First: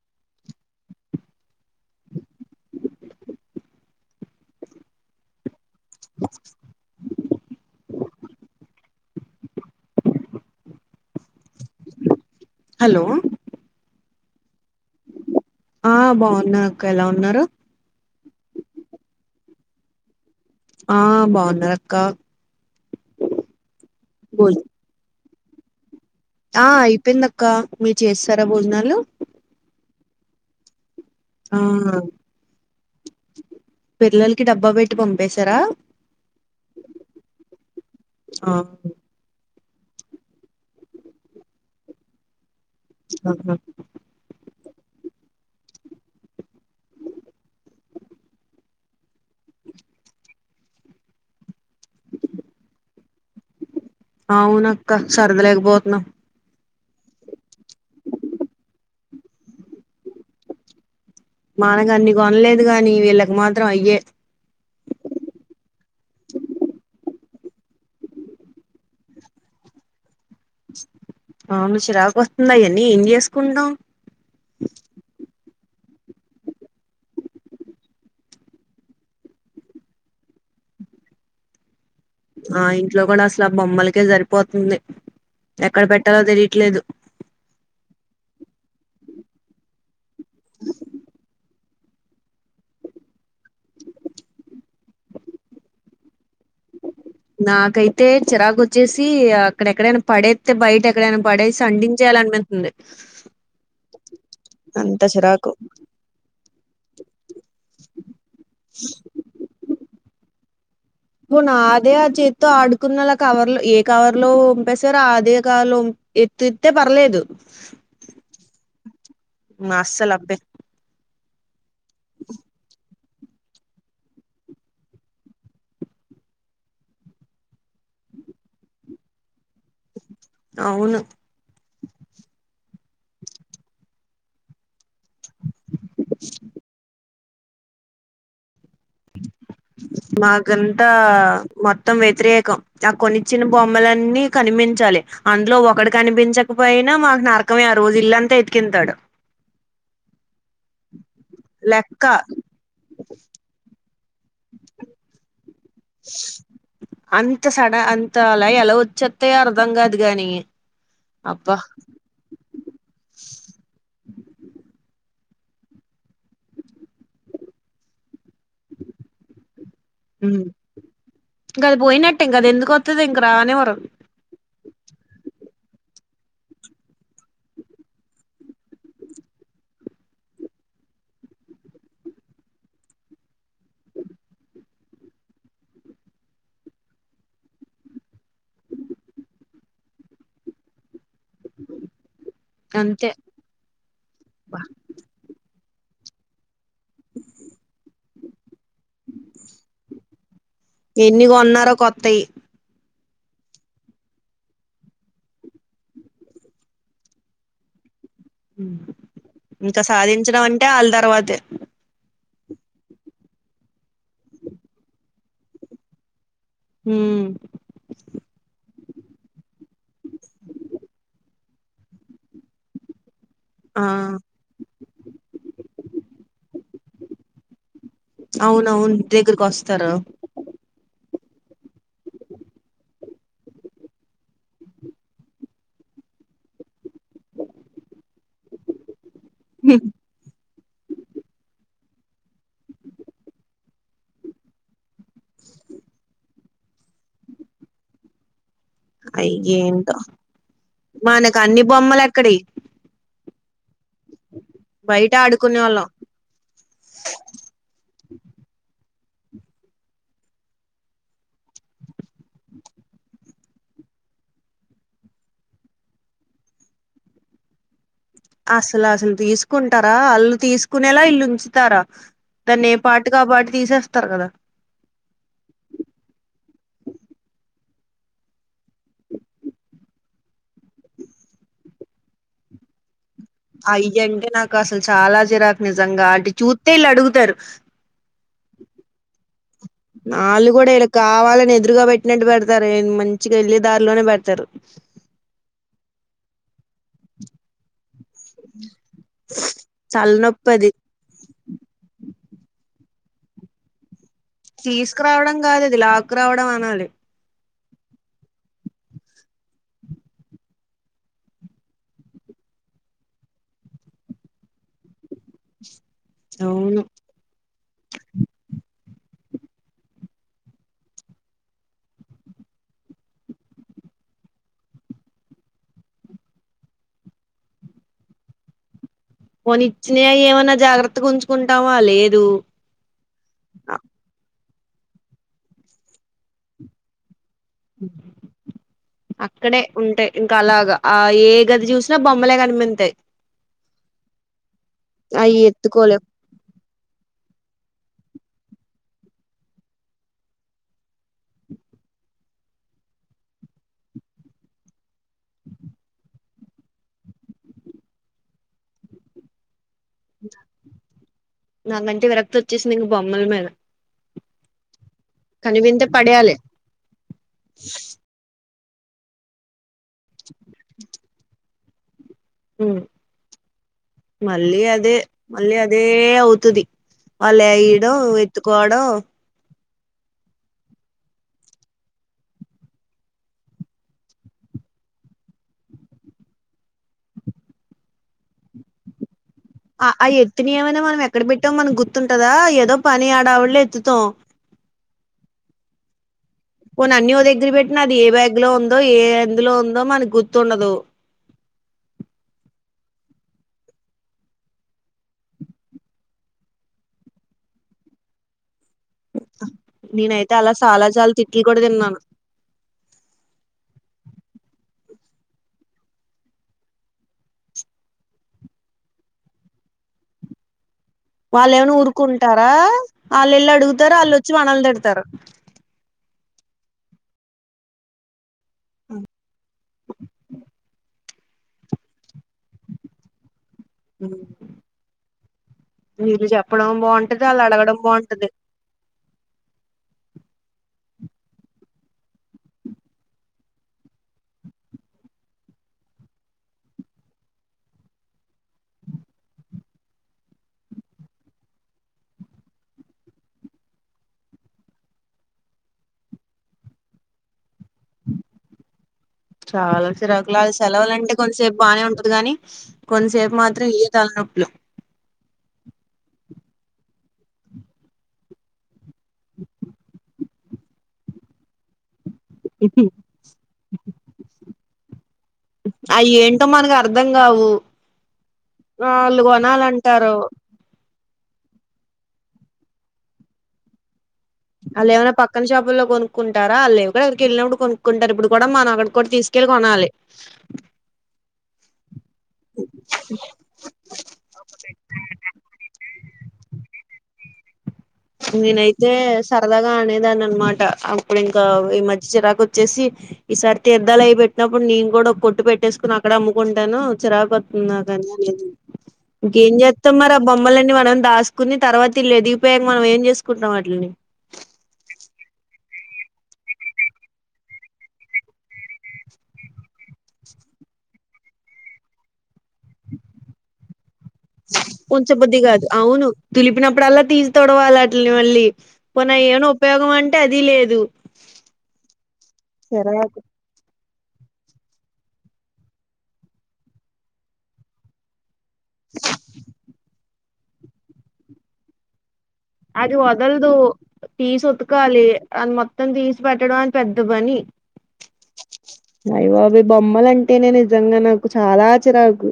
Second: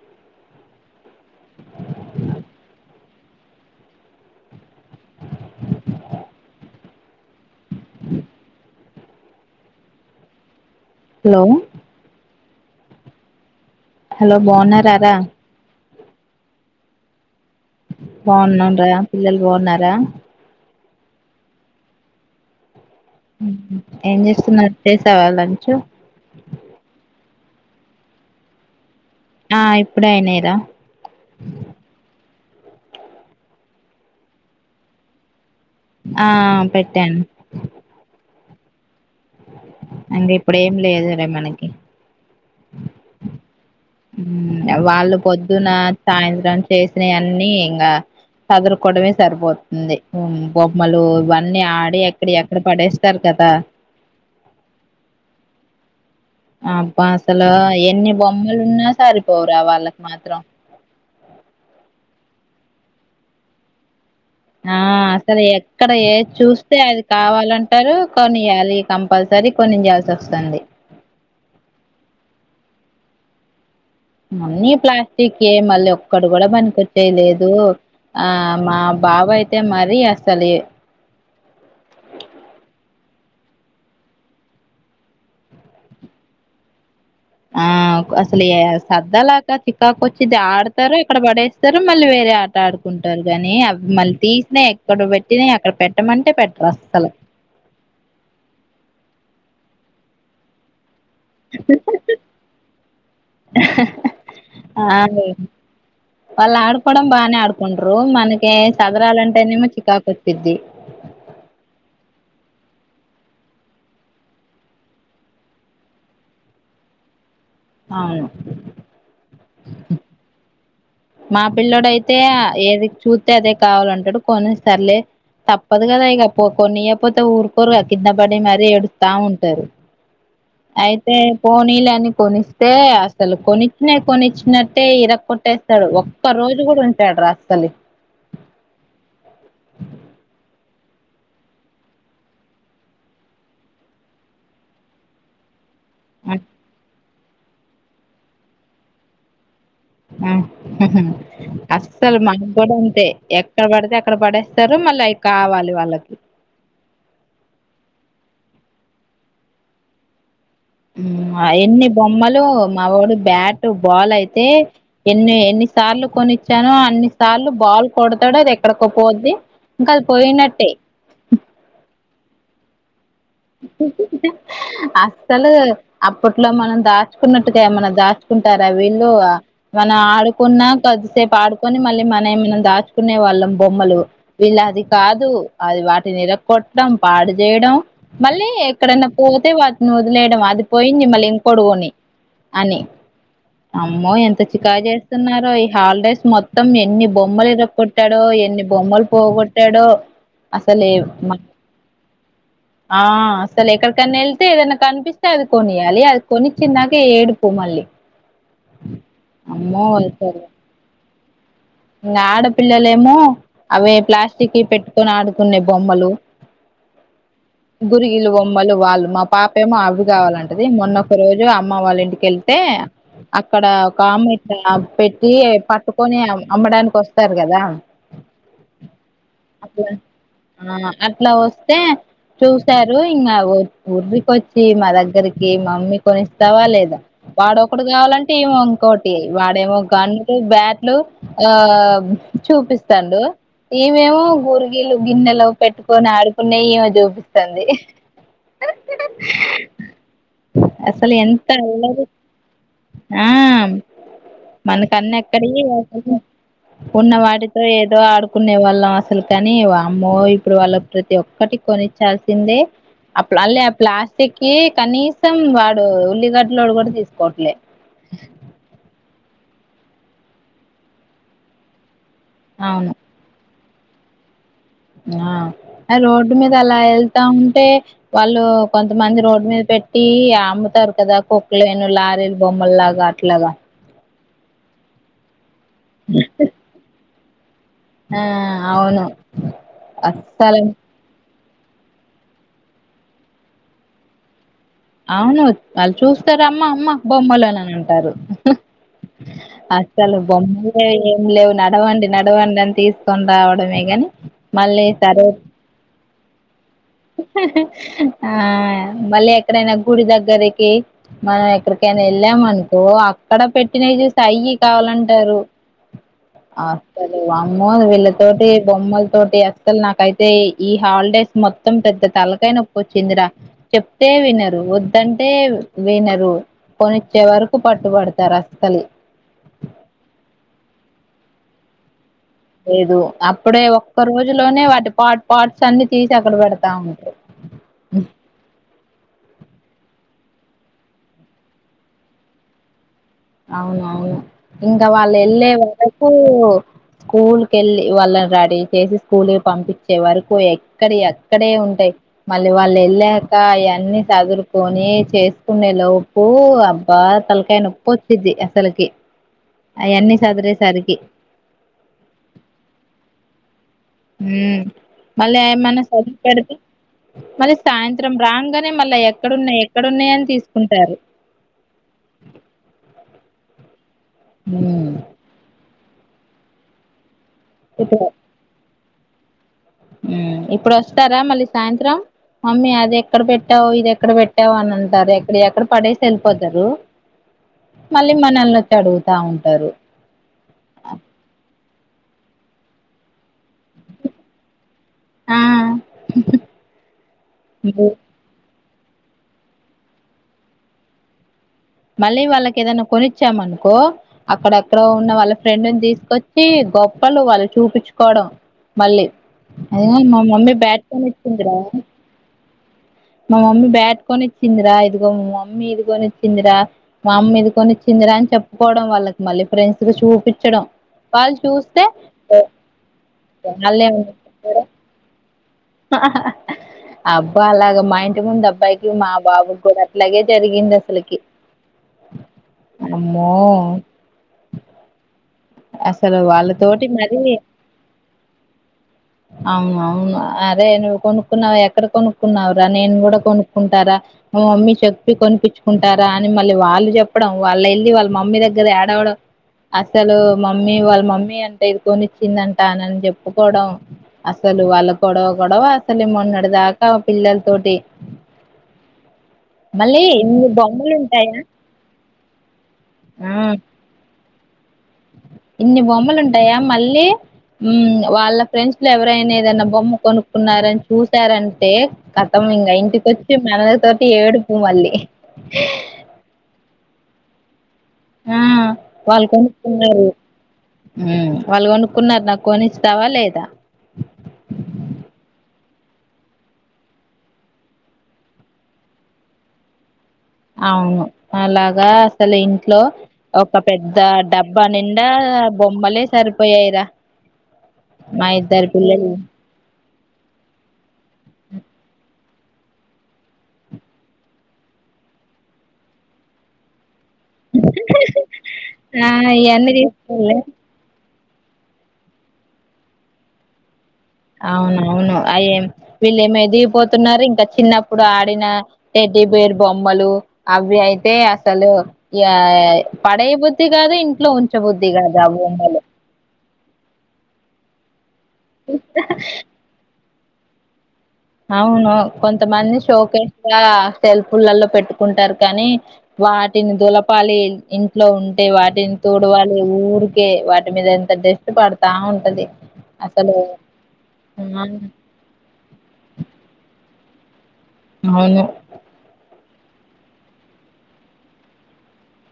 [inaudible] Hello hello hello బాన్నారా రా ఆ బాగున్నా అక్క ఎలా ఉన్నారు బాన్నాను రా పిల్లలు బాన్నారా ఆ బాగున్నారు అక్క ఏం భోజ చేస్తున్నారు చేసావా లంచ్ ఆ అయిపోయింది అక్క మీరు చేస్తారా భోజనాలు ఆ ఇప్పుడే అయినాయి రా ఆ పిల్లలకి డబ్బా పెట్టి పంపేశారా ఆ పెట్టాను ఆ అంటే ఇప్పుడు ఏం లేదు రే మనకి ఆ ఆ వాళ్ళు పొద్దున సాయంత్రం చేసినవన్నీ ఇంకా సర్దుకోవడం సరిపోతుంది బొమ్మలు ఇవన్నీ ఆడి ఎక్కడ ఎక్కడ పడేస్తారు కదా దా అవునక్కా సరదా లేకపోతున్నాం అబ్బ అసలు ఎన్ని బొమ్మలు ఉన్నా సరిపోవరా వాళ్ళకి మాత్రం మనగా అన్ని కొనలేదు కాగాని వీళ్ళకి మాత్రం అయ్యే ఆ అసలు ఎక్కడ ఏది చూస్తే అది కావాలంటారు కొనియ్యాలి కంపల్సరీ అది కొంనియాలి అవును చిరాకు వస్తుంది ఆయన్ని ఏం చేసుకుంటాం మన్నీ ప్లాస్టిక్ ఏ మళ్ళీ ఒక్కడు కూడా పనికొచ్చేది లేదు ఆ మా బాబు అయితే, మరి అసలీ ఆ ఇంట్లో గుడా అసలు, ఆ బొమ్మలకే సరిపోతుంది. ఎక్కడ పెట్టాలో తెలియట్లేదు. ఆ కో అసలు ఏ సద్దలేక చికాకు ఒచ్చింది. ఆడతారు ఇక్కడో పడేస్ స్తారు, మళ్ళీ వేరే ఆట ఆడుకుంటారు గానీ, అవి మళ్ళీ తీసినయి ఎక్కడ పెట్టినా అక్కడ పెట్టమంటే పెట్ నాకైతే చిరాకు ఓచ్చేసి, అక్కడెక్కడైనా పడేత్తే బయట ఎక్ పడేసి అంటించెయ్యాలనిపితోంది. అంత అవును. చిరాకు వాళ్ళు ఆడుకోవడం బానే ఆడుకుంటుర్రు, మనకి సదరాలంటేనేమో చికాకొచ్చిద్ది. మొన్న అదే ఆ చేతితో ఆడుకున్నలా ఆ కవర్ లో, ఏ కవర్ లో ఓంపేశారో అదే కాలుమ్ ఎత్తేత్తే పర్లేదు. అవును. అస్సలు అబ్బే మా పిల్లోడైతే ఆ ఏది చూత్తే, అదే కావాలంటాడు పోనీ సర్లే. తప్పదు గదా ఇగా, పో కొన్నియ్యకపోతే ఊరుకోరుగా కింద పడి మరి ఏడస్తా ఉంటారు. అవును అయితే పోనీలే అని కొనిస్తే, అసలు కొనిచ్చినాయి కొనిచ్చినట్ ట్టే ఇరకొట్టేస్తాడు, ఒక్క రోజు కూడా ఉంచడు రా అసలు. [inaudible] మాకంతా మొత్తం వ్యతిరేకం, ఆ కొనిచ్చిన బొమ్మలన్నీ కనిమించ్ చాలి. అందులో ఒకటి కనిపించకపోయినా మాక్ నరకమే ఆ రోజు ఇల్లంతా ఎతికింతాడు. ఉమ్ ఉహుమ్ లెక్క అస్సల్ మక్ గుడా అంతే, ఎక్కడ పడితే అక్ అక్కడ పడేస్తారు, మళ్ళీ అయి కావాల్ అంత సడ అంతా అలా, ఎలా వచ్చేత్తయో అర్ధం కాదు గాని, ఉమ్ అబ్బా ఆయాన్ని బొమ్మలు మావాడు బ్యాట్, బాల్ అయితే ఎన్ని ఎన్నిసార్లు కొనిచ్చానో, అన్ని సార్లు బాల్ కొడ్త్ తాడు, అది ఎక్కడికో పోద్ది, ఇంకా అది పోయినట్టే. [unintelligible] ఇంకా రానివ్వరు. అస్సలు, అప్పట్లో మనం దాచుకున్నట్టుగా, ఏమన్నా దాచుకుంటారా వీళ్ళు. మనం ఆడుకున్నా కొద్దిసేపు ఆడుకొని, మళ్ళీ మనై మనం దాచుకునే వాళ్ళం బొమ్మలు. ఇలా అది కాదు, అది వాటిని ఇరక్కొట్టడం, పాడు జేయడం మళ్ళీ ఎక్కడన్నా పోతే వాటిని వదిలేయడం, అది పోయింది మళ్ళీ ఇంకొటి కొనియ్యి. అని, అంతే అమ్మో ఎంత అబ్బా! చికాకు చేస్తున్నారో ఈ హాలిడేస్ మొత్ త్తం ఎన్ని బొమ్మలు ఇరకొట్టాడో, ఎన్ని బొమ్మలు పోగొట్టాడో, అసలేమ్ ఎన్ని కొన్నారో కొత్తయి ఆ అసలు ఎక్కడికైనా ఎళ్తే, ఏదన్నా కనిపిస్తే అది కొనియాలి. అది కొనిచ్చిన్దాక ఏడుపు మళ్ళీ. ఉమ్, ఇంకా అమ్మో సాధించడం అంటే ఆళ్ళ తర్వాతే. ఇగ ఆడపిల్లలేమో, అవే ప్లాస్టికి పెట్టుకొని ఆడుకునే బొమ్మలు, ఉమ్ గురిగిలు, బొమ్మలు వాళ్ళు మా పాపేమో అవి కావాలంటది. మొన్న ఒక రోజు అమ్మ వాళ్ళ ఇంటికెళ్తే, అక్కడ ఆ ఒక ఆమె ఇట్ట, పెట్టి పట్టుకొని అమ్మడానికి వస్తారు గదా. అవునవును ఇంటి దగ్గరకు ఓస్తారు. ఆ అట్లా ఓస్తే చూసారు, ఇంగా ఉ ఉరికి ఓచ్చి మా దగ్గరికి మమ్మీ కొనిస్తావా లేదా, వాడొ ఒకడు కావాలంటే, ఇమో ఇంకోటి వాడేమో గన్లు, బ్యాట్లు ఆ చూపిస్తాండు, ఈమేమో గురిగిలు గిన్నెలో పెట్టుకొని ఆడుకునే ఈమె చూపిస్తంది అయ్యేంటో అసలు మనకు ఎంత అన్ని బొమ్మలు అల్లరి ఎక్కడియి ఆ మనక్ బయట అన్ని ఆడుకునే ఎక్కడియీ వాళ్ళం ఉన్న వాటితో ఏదో ఆడుకునే వాళ్ళం అసలు కాని వామ్మో ఇప్పుడు వాళ్ళకి ప్రతి ఒక్కటి కొ నిచ్చాల్సిందే అపుడ్ అలే ఆ ప్లాస్టిక్ కి కనీసం వాడు ఉల్లిగడ్లోడు కూడా తీసుకోవట్లే అసల్ అసల్ తీసుకుంటారా అల్లు తీసుకునేలా ఇల్లు ఉంచుతారా దాన్ని ఏ అవును పార్ట్ కు ఆ పార్ట్ తీసేస్తారు కదా ఆ రోడ్డు మీద అలా వెళ్తా ఉంటే వాళ్ళూ కొంతమంది రోడ్డు మీద పె టీ అమ్ముతారు కదా కుక్కలేను లారీలు బొమ్మలు లాగా అయ్యంటే నాకు అసలు చాలా చిరాకు నిజంగా అంటే చూత్తె ఇళ్ళు అడుగుతారు ఆ అవును ఆళ్ళు అస్సలు కూడా ఈడ కావాలని ఇదురుగా పెట్టినట్టు పెడతారు మంచిగా వెళ్ళి దారిలోనే పెడతారు అవును వాళ్ చూస్తారు అమ్మ అమ్మ బొమ్మలు అని అంటారు అసలు తలనొప్పి అది బొమ్మలే ఏం లేవు నడవండి నడవండి అని తీసుకొని రావడమే గని తీసుకురావడం కాదు అది లాక్ రావడం అనాలి హి హి ఆ మళ్ళీ ఎక్కడైనా గుడి దగ్గరికి మనం ఎక్కడికైనా ఎళ్ళాం అనుకో అక్కడ పెట్టినయ్ చూసి అయ్యి కావాలంటారు ఆ అవును సరే వామ్మో వీళ్ళతోటి బొమ్మ తోటి అస్సల్ నాకైతే ఈ హాలిడేస్ మొత్ అం పెద్ద తలకాయ నొప్పొచ్చిందిరా చెప్తే వినరు వద్దంటే వినరు కొనిచ్చే వరకు పట్టుబడతారు అస్సలు పోని ఇచ్చినయ్ అయ్ ఏమన్నా జాగ్రత్తగా ఉంచుకుంటామా లేదు లేదు అప్పుడే ఒక్క రోజులోనే వాటి పాట్ పాట్స్ అన్ని తీసి ఎక్కడ పెడతా ఉంటారు అక్కడే ఉంటాయ్ ఇంకా అలాగా ఆ ఏ గది చూసినా బొమ్మలే కనిపింతాయ్ అవునవును ఇంకా వాళ్ళు అవి ఎళ్ళే ఎత్తుకోలేం వరకూ స్కూల్ కెళ్ళి వాళ్ళ రడి చేసి స్కూల్ కి పంపించే వరకు ఎక్కడియ్ అక్కడే ఉంటాయ్ మళ్ళీ వాళ్ళు ఎళ్ళాక అవన్నీ సదురుకొని చేసుకునేే లోపు అబ్బా తలక్ అయ్ నొప్పొచ్చిది అసలు్కి అయన్ని సదిరేసరికి నాకంటే విరక్తి ఒచ్చేసింది ఇంగ బొమ్మల మీద మ్ మళ్ళీ ఏమన్నా కనివింతే సర్ది పడేయాలి పెడితే మళ్ళీ సాయంత్రం రాంగనె మళ్ళ ఎక్కడున్నాయ్ ఎక్కడున్నాయన్ తీసుకుంటారు మ్ మళ్ళీ ఉమ్ అదే మళ్ళీ అదే అవుతది వాళ్ళు ఏయ్డం ఎత్తుకోవడం మ్ ఇప్పుడొస్తారా మళ్ళీ సాయంత్రం మమ్మీ అది ఎక్కడ పెట్టావ్ ఇది ఎక్కడ పెట్టావ్ అని అంటార్ ఎక్కడియ్ అక్కడ పడేసి ఎళ్ళిపోతారు మళ్ళీ మనల్నొచడుగుతా ఉం అ ఆ ఎత్తుని ఏమైనా మనం ఎక్కడ పెట్టాం మనం గుర్ తుంటదా ఏదో పని ఆడావిడిలో ఎత్తుతాం ఆ పోన్ అన్ని ఓ దగ్గర పెట్టినాది ఏ బ్యాగ్ లో ఉంద్ దో ఏ ఎందులో ఉందో మనక్ గుర్తుండదు మళ్ళీ వాళ్ళకి ఏదైనా కొనిచ్చామనుకో అక్కడక్కడో ఉన్న వాళ్ళ ఫ్రెండ్ని తీసుకొచ్చి గొప్పలు వాళ్ళు చూపించుకోవడం మళ్ళీ మా నేనైతే అలా మమ్మీ బ్యాట్ చాలా చాలా తిట్లు కొనిచిందిరా కూడా తిన్నా మా మమ్మీ బేట్కొనిచ్చిందిరా ఇదిగో మా మమ్మీ ఇదికొనిచ్చిందిరా మా అమ్మ ఇదికొనిచ్చింది [unintelligible] చెప్పుకోవడం వాళ్ళకి మళ్ళీ ఫ్రెండ్స్ కి చూపించడం వాళ్ళు ఏమనా ఊరుకుంటారా వాళ్ళేల్లి అడుగుతారా వాళ్ళుొచ్చి వాళ్ళేమనుకుంటారు మనల్ని తిడతారు అబ్బా అలాగ మా ఇంటి ముందు అబ్బా బైకులో మా బాబుకి కూడా అట్లాగే జరిగింది అసలుకి అమ్మో అసలు వీళ్ళు చెప్పడం వాళ్ళతోటి మరీ బాగుంటది ఆళ్ళు అడగడం బాగుంటది అవునవును అరే నువ్వు కొనుక్కున్నావు ఎక్కడ కొనుక్కున్నావరా నేను కూడా కొనుక్కుంటారా మా మమ్మీ చెప్పి కొనిపించుకుంటారా అని మళ్ళీ వాళ్ళు చెప్పడం వాళ్ళు వెళ్ళి వాళ్ళ మమ్మీ దగ్గర ఏడవడం అసలు మమ్మీ వాళ్ళ మమ్మీ అంటే ఇదికొనిచ్చిందంట ననీ చెప్పుకోవడం అసలు వాళ్ళ గొడవ గొడవ అసలే మొన్నటి దాకా పిల్లల తోటి చాలా ఇన్ని చిరాకులుది బొమ్మలు సెలవులుంటే ఉంటాయా కొంతసేపు బాగానే ఉంటది గానీ కొంతసేపు ఆ మాత్రం ఈ తలనోప్పులు ఇన్ని బొమ్మలు ఉంటాయా మళ్ళీ వాళ్ళ ఫ్రెండ్స్ లు ఎవరైనా ఏదనా బొమ్మ కొనుక్కున్నారని చూసారంటే కతం ఇంకా ఇంటికొచ్చి మనల తోటి ఏడుపు మళ్ళీ అయి ఏంటో మనకు అర్ధం కావు ఆ వాళ్ళు కొనాలంటారు హు వాళ్ళు కొనుక్కున్నారు నాకు కొనిస్తవా లేదా వాళ్ళు ఏమన్నా పక్కన షాపుల్లో కొనుకుంటారా ఆడ లేవు కదా అక్కడికి వెళ్ళినప్పు కూడా కొనుక్కుంటారు ఇప్పుడు కూడా మనం ఒక్కటి కూడా తీకె కొనాలి అవును అలాగా అసలు ఇంట్లో ఒక పెద్ద డబ్బా నిండా బొమ్మలే సరిపోయాయిరా మా ఇద్దరు నేనైతే పిల్లలు సరదాగా అనే దాన్ని అనమాట అప్పుడు ఇంకా ఈ మధ్య చిరాకు వచ్చేసి ఈసారి తీర్థాలు అయి పెట్టినప్పుడు నేను కూడా అక్కడ ఒక కొట్టు పెట్టేసుకుని అక్కడే అమ్ముకుంటాను చిరకువస్తది నాకు కాని అ ఆ ఇంకేం ఇయన్నీ చేస్తాం మరి ఆ తీసుకెళ్ళ బొమ్మలన్నీ మనం దాసుం కుని తర్వాత వీళ్ళు ఎదిగిపోయాక మనం ఏం చేసుకుంటాం వాటిని అవునవును అయేం వీళ్ళు ఏమో ఎదిగిపోతున్నారు ఇంకా చిన్నప్పుడు ఆడిన టెడ్డి బేర్ బొమ్మలు అవి అయితే అసలు ఆ పడేయ బుద్ధి కాదు ఇంట్లో ఉంచబుద్ధి కాదు ఆ బొమ్మలు తీ తొడవాలి అటిని మళ్ళీ పోన ఏమనా ఉపయోగం అంటే అది లేదు అవును కొంతమంది చిరాకు షోకేస్ గా సెల్ఫ్లలో పెట్టుకుంటారు కానీ వాటిని దులపాలి ఇంట్లో ఉ అంటే వాటిని తుడవాలి ఊరికే వాటి మీద ఎంత డస్ట్ పడతా ఉ అది వదలదు తీసి ఆ ఉత్కలి అది మొత్తం తీసి పెట్టడం అని పెద్ద పని అవును అయి బబ బొమ్మలంటేనే నిజంగా నాకు చాలా చిరాకు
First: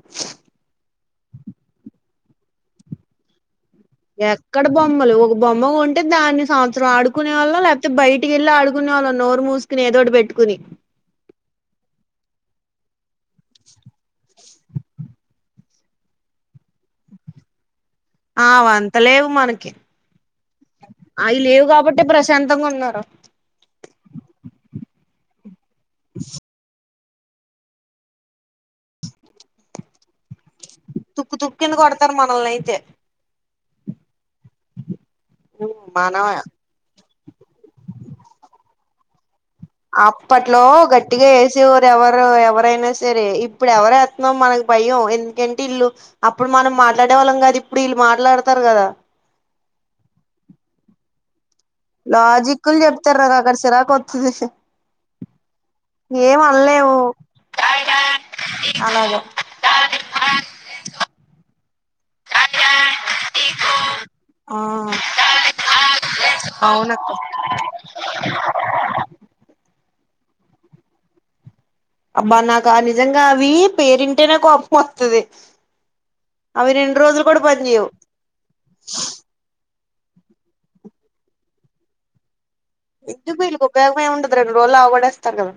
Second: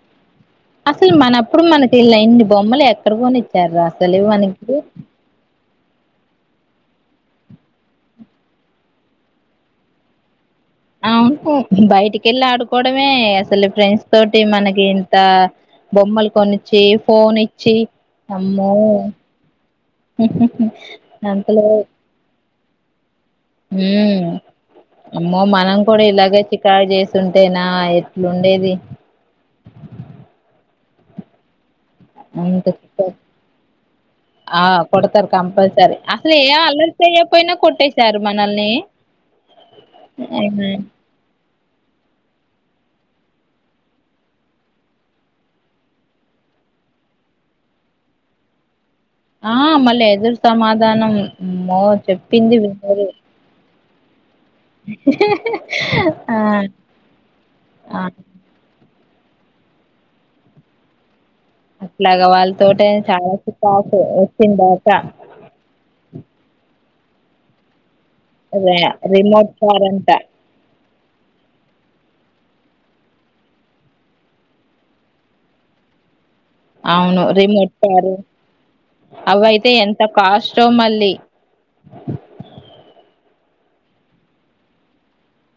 అసలు మనప్పుడు మనకి ఇలా ఇన్ని బొమ్మలు ఎక్కడ కొనిచ్చారు అసలు ఎక్కడ మనకి బొమ్మలు ఒక బొమ్మ కొంట అంటే దాన్ని సంవత్సరం ఆడుకునేవాళ్ళం లేకపోతే బయటికి వెళ్ళి ఆడుకునే వాళ్ళం నోరు మూసుకుని ఏదోటి పెట్టుకుని అవును బయటికిెళ్ళి ఆడుకోవడమే అసలు ఫ్రెండ్స్ తోటి అంటే మనకి ఇంత బొమ్మల్ కొనిచ్చి ఫోన్ ఇచ్చి అమ్మో ఆవంత లేవు మనకి అయి లేవు కాబట్టే ప్రశాంత్ తంగ ఉన్నారా మ్ అమ్మో మనం కూడా ఇలాగే చికార్ చేస్ స్తుంటేనా ఎట్లుండేది తుక్కు తుక్కేందు కొడతారు అంత మనల్నైతే చికాకు ఆ కొడ్తరు కంపల్సరీ మనం అసల్ ఏ అల్లరి చేయ్యక్పొయినా కొట్టేశారు మనల్ని అప్పట్లో ఉమ్. గట్టిగా ఏస్ ఎవరు ఎవరైనా సరే ఇప్పుడ్ ఎవర్ ఎత్తున్నాం మనకు భయం ఎందుకంటే ఇల్లు అప్పుడు మనం మాట్లాడేవాళ్ళం కాదు ఇప్పుడ్ ఈళ్ళు మాట్లాడ్తార్ గదా ఆ మళ్ళీ ఎదురు సమాధానం అమ్మో చెప్పింది లాజిక్లు వినరు చెప్తారా నాక్ ఆడ చిరాక్ వత్తది. ఆ ఏం అన్లేవు ఆ అలాగ ఇట్లాగ వాళ్ళతోటే చాలా [inaudible] ఆ వచ్చిందాట ఓ అదే రిమోట్ కారంట. అబ్బా నాకా నిజంగా అవి పేరింటేనే కోపం వత్తది. అవును రిమోట్ కారు అవైతే ఎన్ త కాస్టో మళ్ళీ ఎందుకు వీళ్ళకి ఉపయోగమే ఉండదు రెండు రోజుల్లో అవగడేస్తారు గదా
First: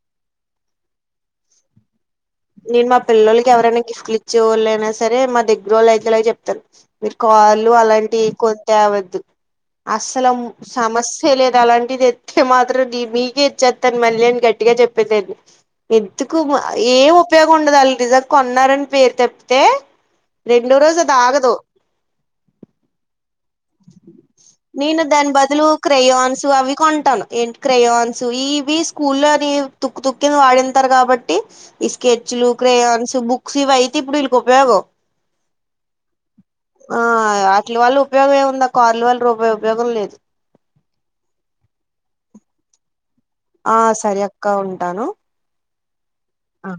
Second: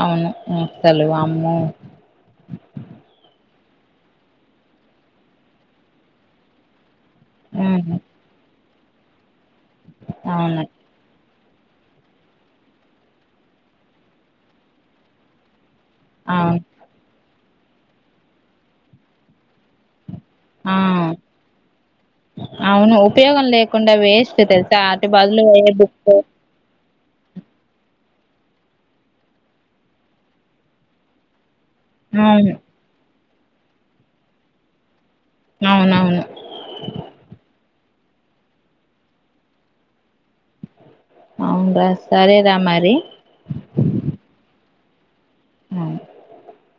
అవును ముత్తలు వామ్మో నేను మా పిల్లలకి ఎవరైనా గిఫ్ట్లు ఇచ్చేవోళ్ళైనా సరే మా దగ్గరోళ్ అయితేలా చెప్తను. మీరు చాలా హ్మ్. అలాంటివి కొంత అవద్దు అస్సల అవును సమస్ తెలెదు అలాంటియి తెత్తే మాత్రం నీ మీకే ఇచ్చెత్తాను మళ్ళీ అని గట్టిగా చెప్పేదాని ఎత్తుకోమ అవును ఏం ఉపయోగం ఉండదు వాళ్ రిజవ్ కొన్నారన్ పేరు తప్ తే ఆ రెండో రోజ్ అద్ ఆగదు అవును ఉపయోగం లేకుండా వేస్ట్ తెల్సా నేను ఆటి దాని బదులు వేరే బుక్కో క్రేయాన్స్ అవి కొంటాను ఏంటి క్రయాన్స్ ఇవి స్కూల్లోని తుక్కు తుక్కిని వాడింతారు కాబట్టి ఈ స్కెచ్లు, అవును క్రేయన్స్, బుక్స్ ఇవైతే ఇప్పుడు వీళ్ళకు ఉపయోగం అవునవును ట్ల వల్ల ఉపయోగం ఏంముందుక్క కార్ల వల్ల రూపాయి ఉపయోగం లేదు. అవున్రా సరేరా మరి ఆ సరి అక్క ఉంటాను. ఆ ఆ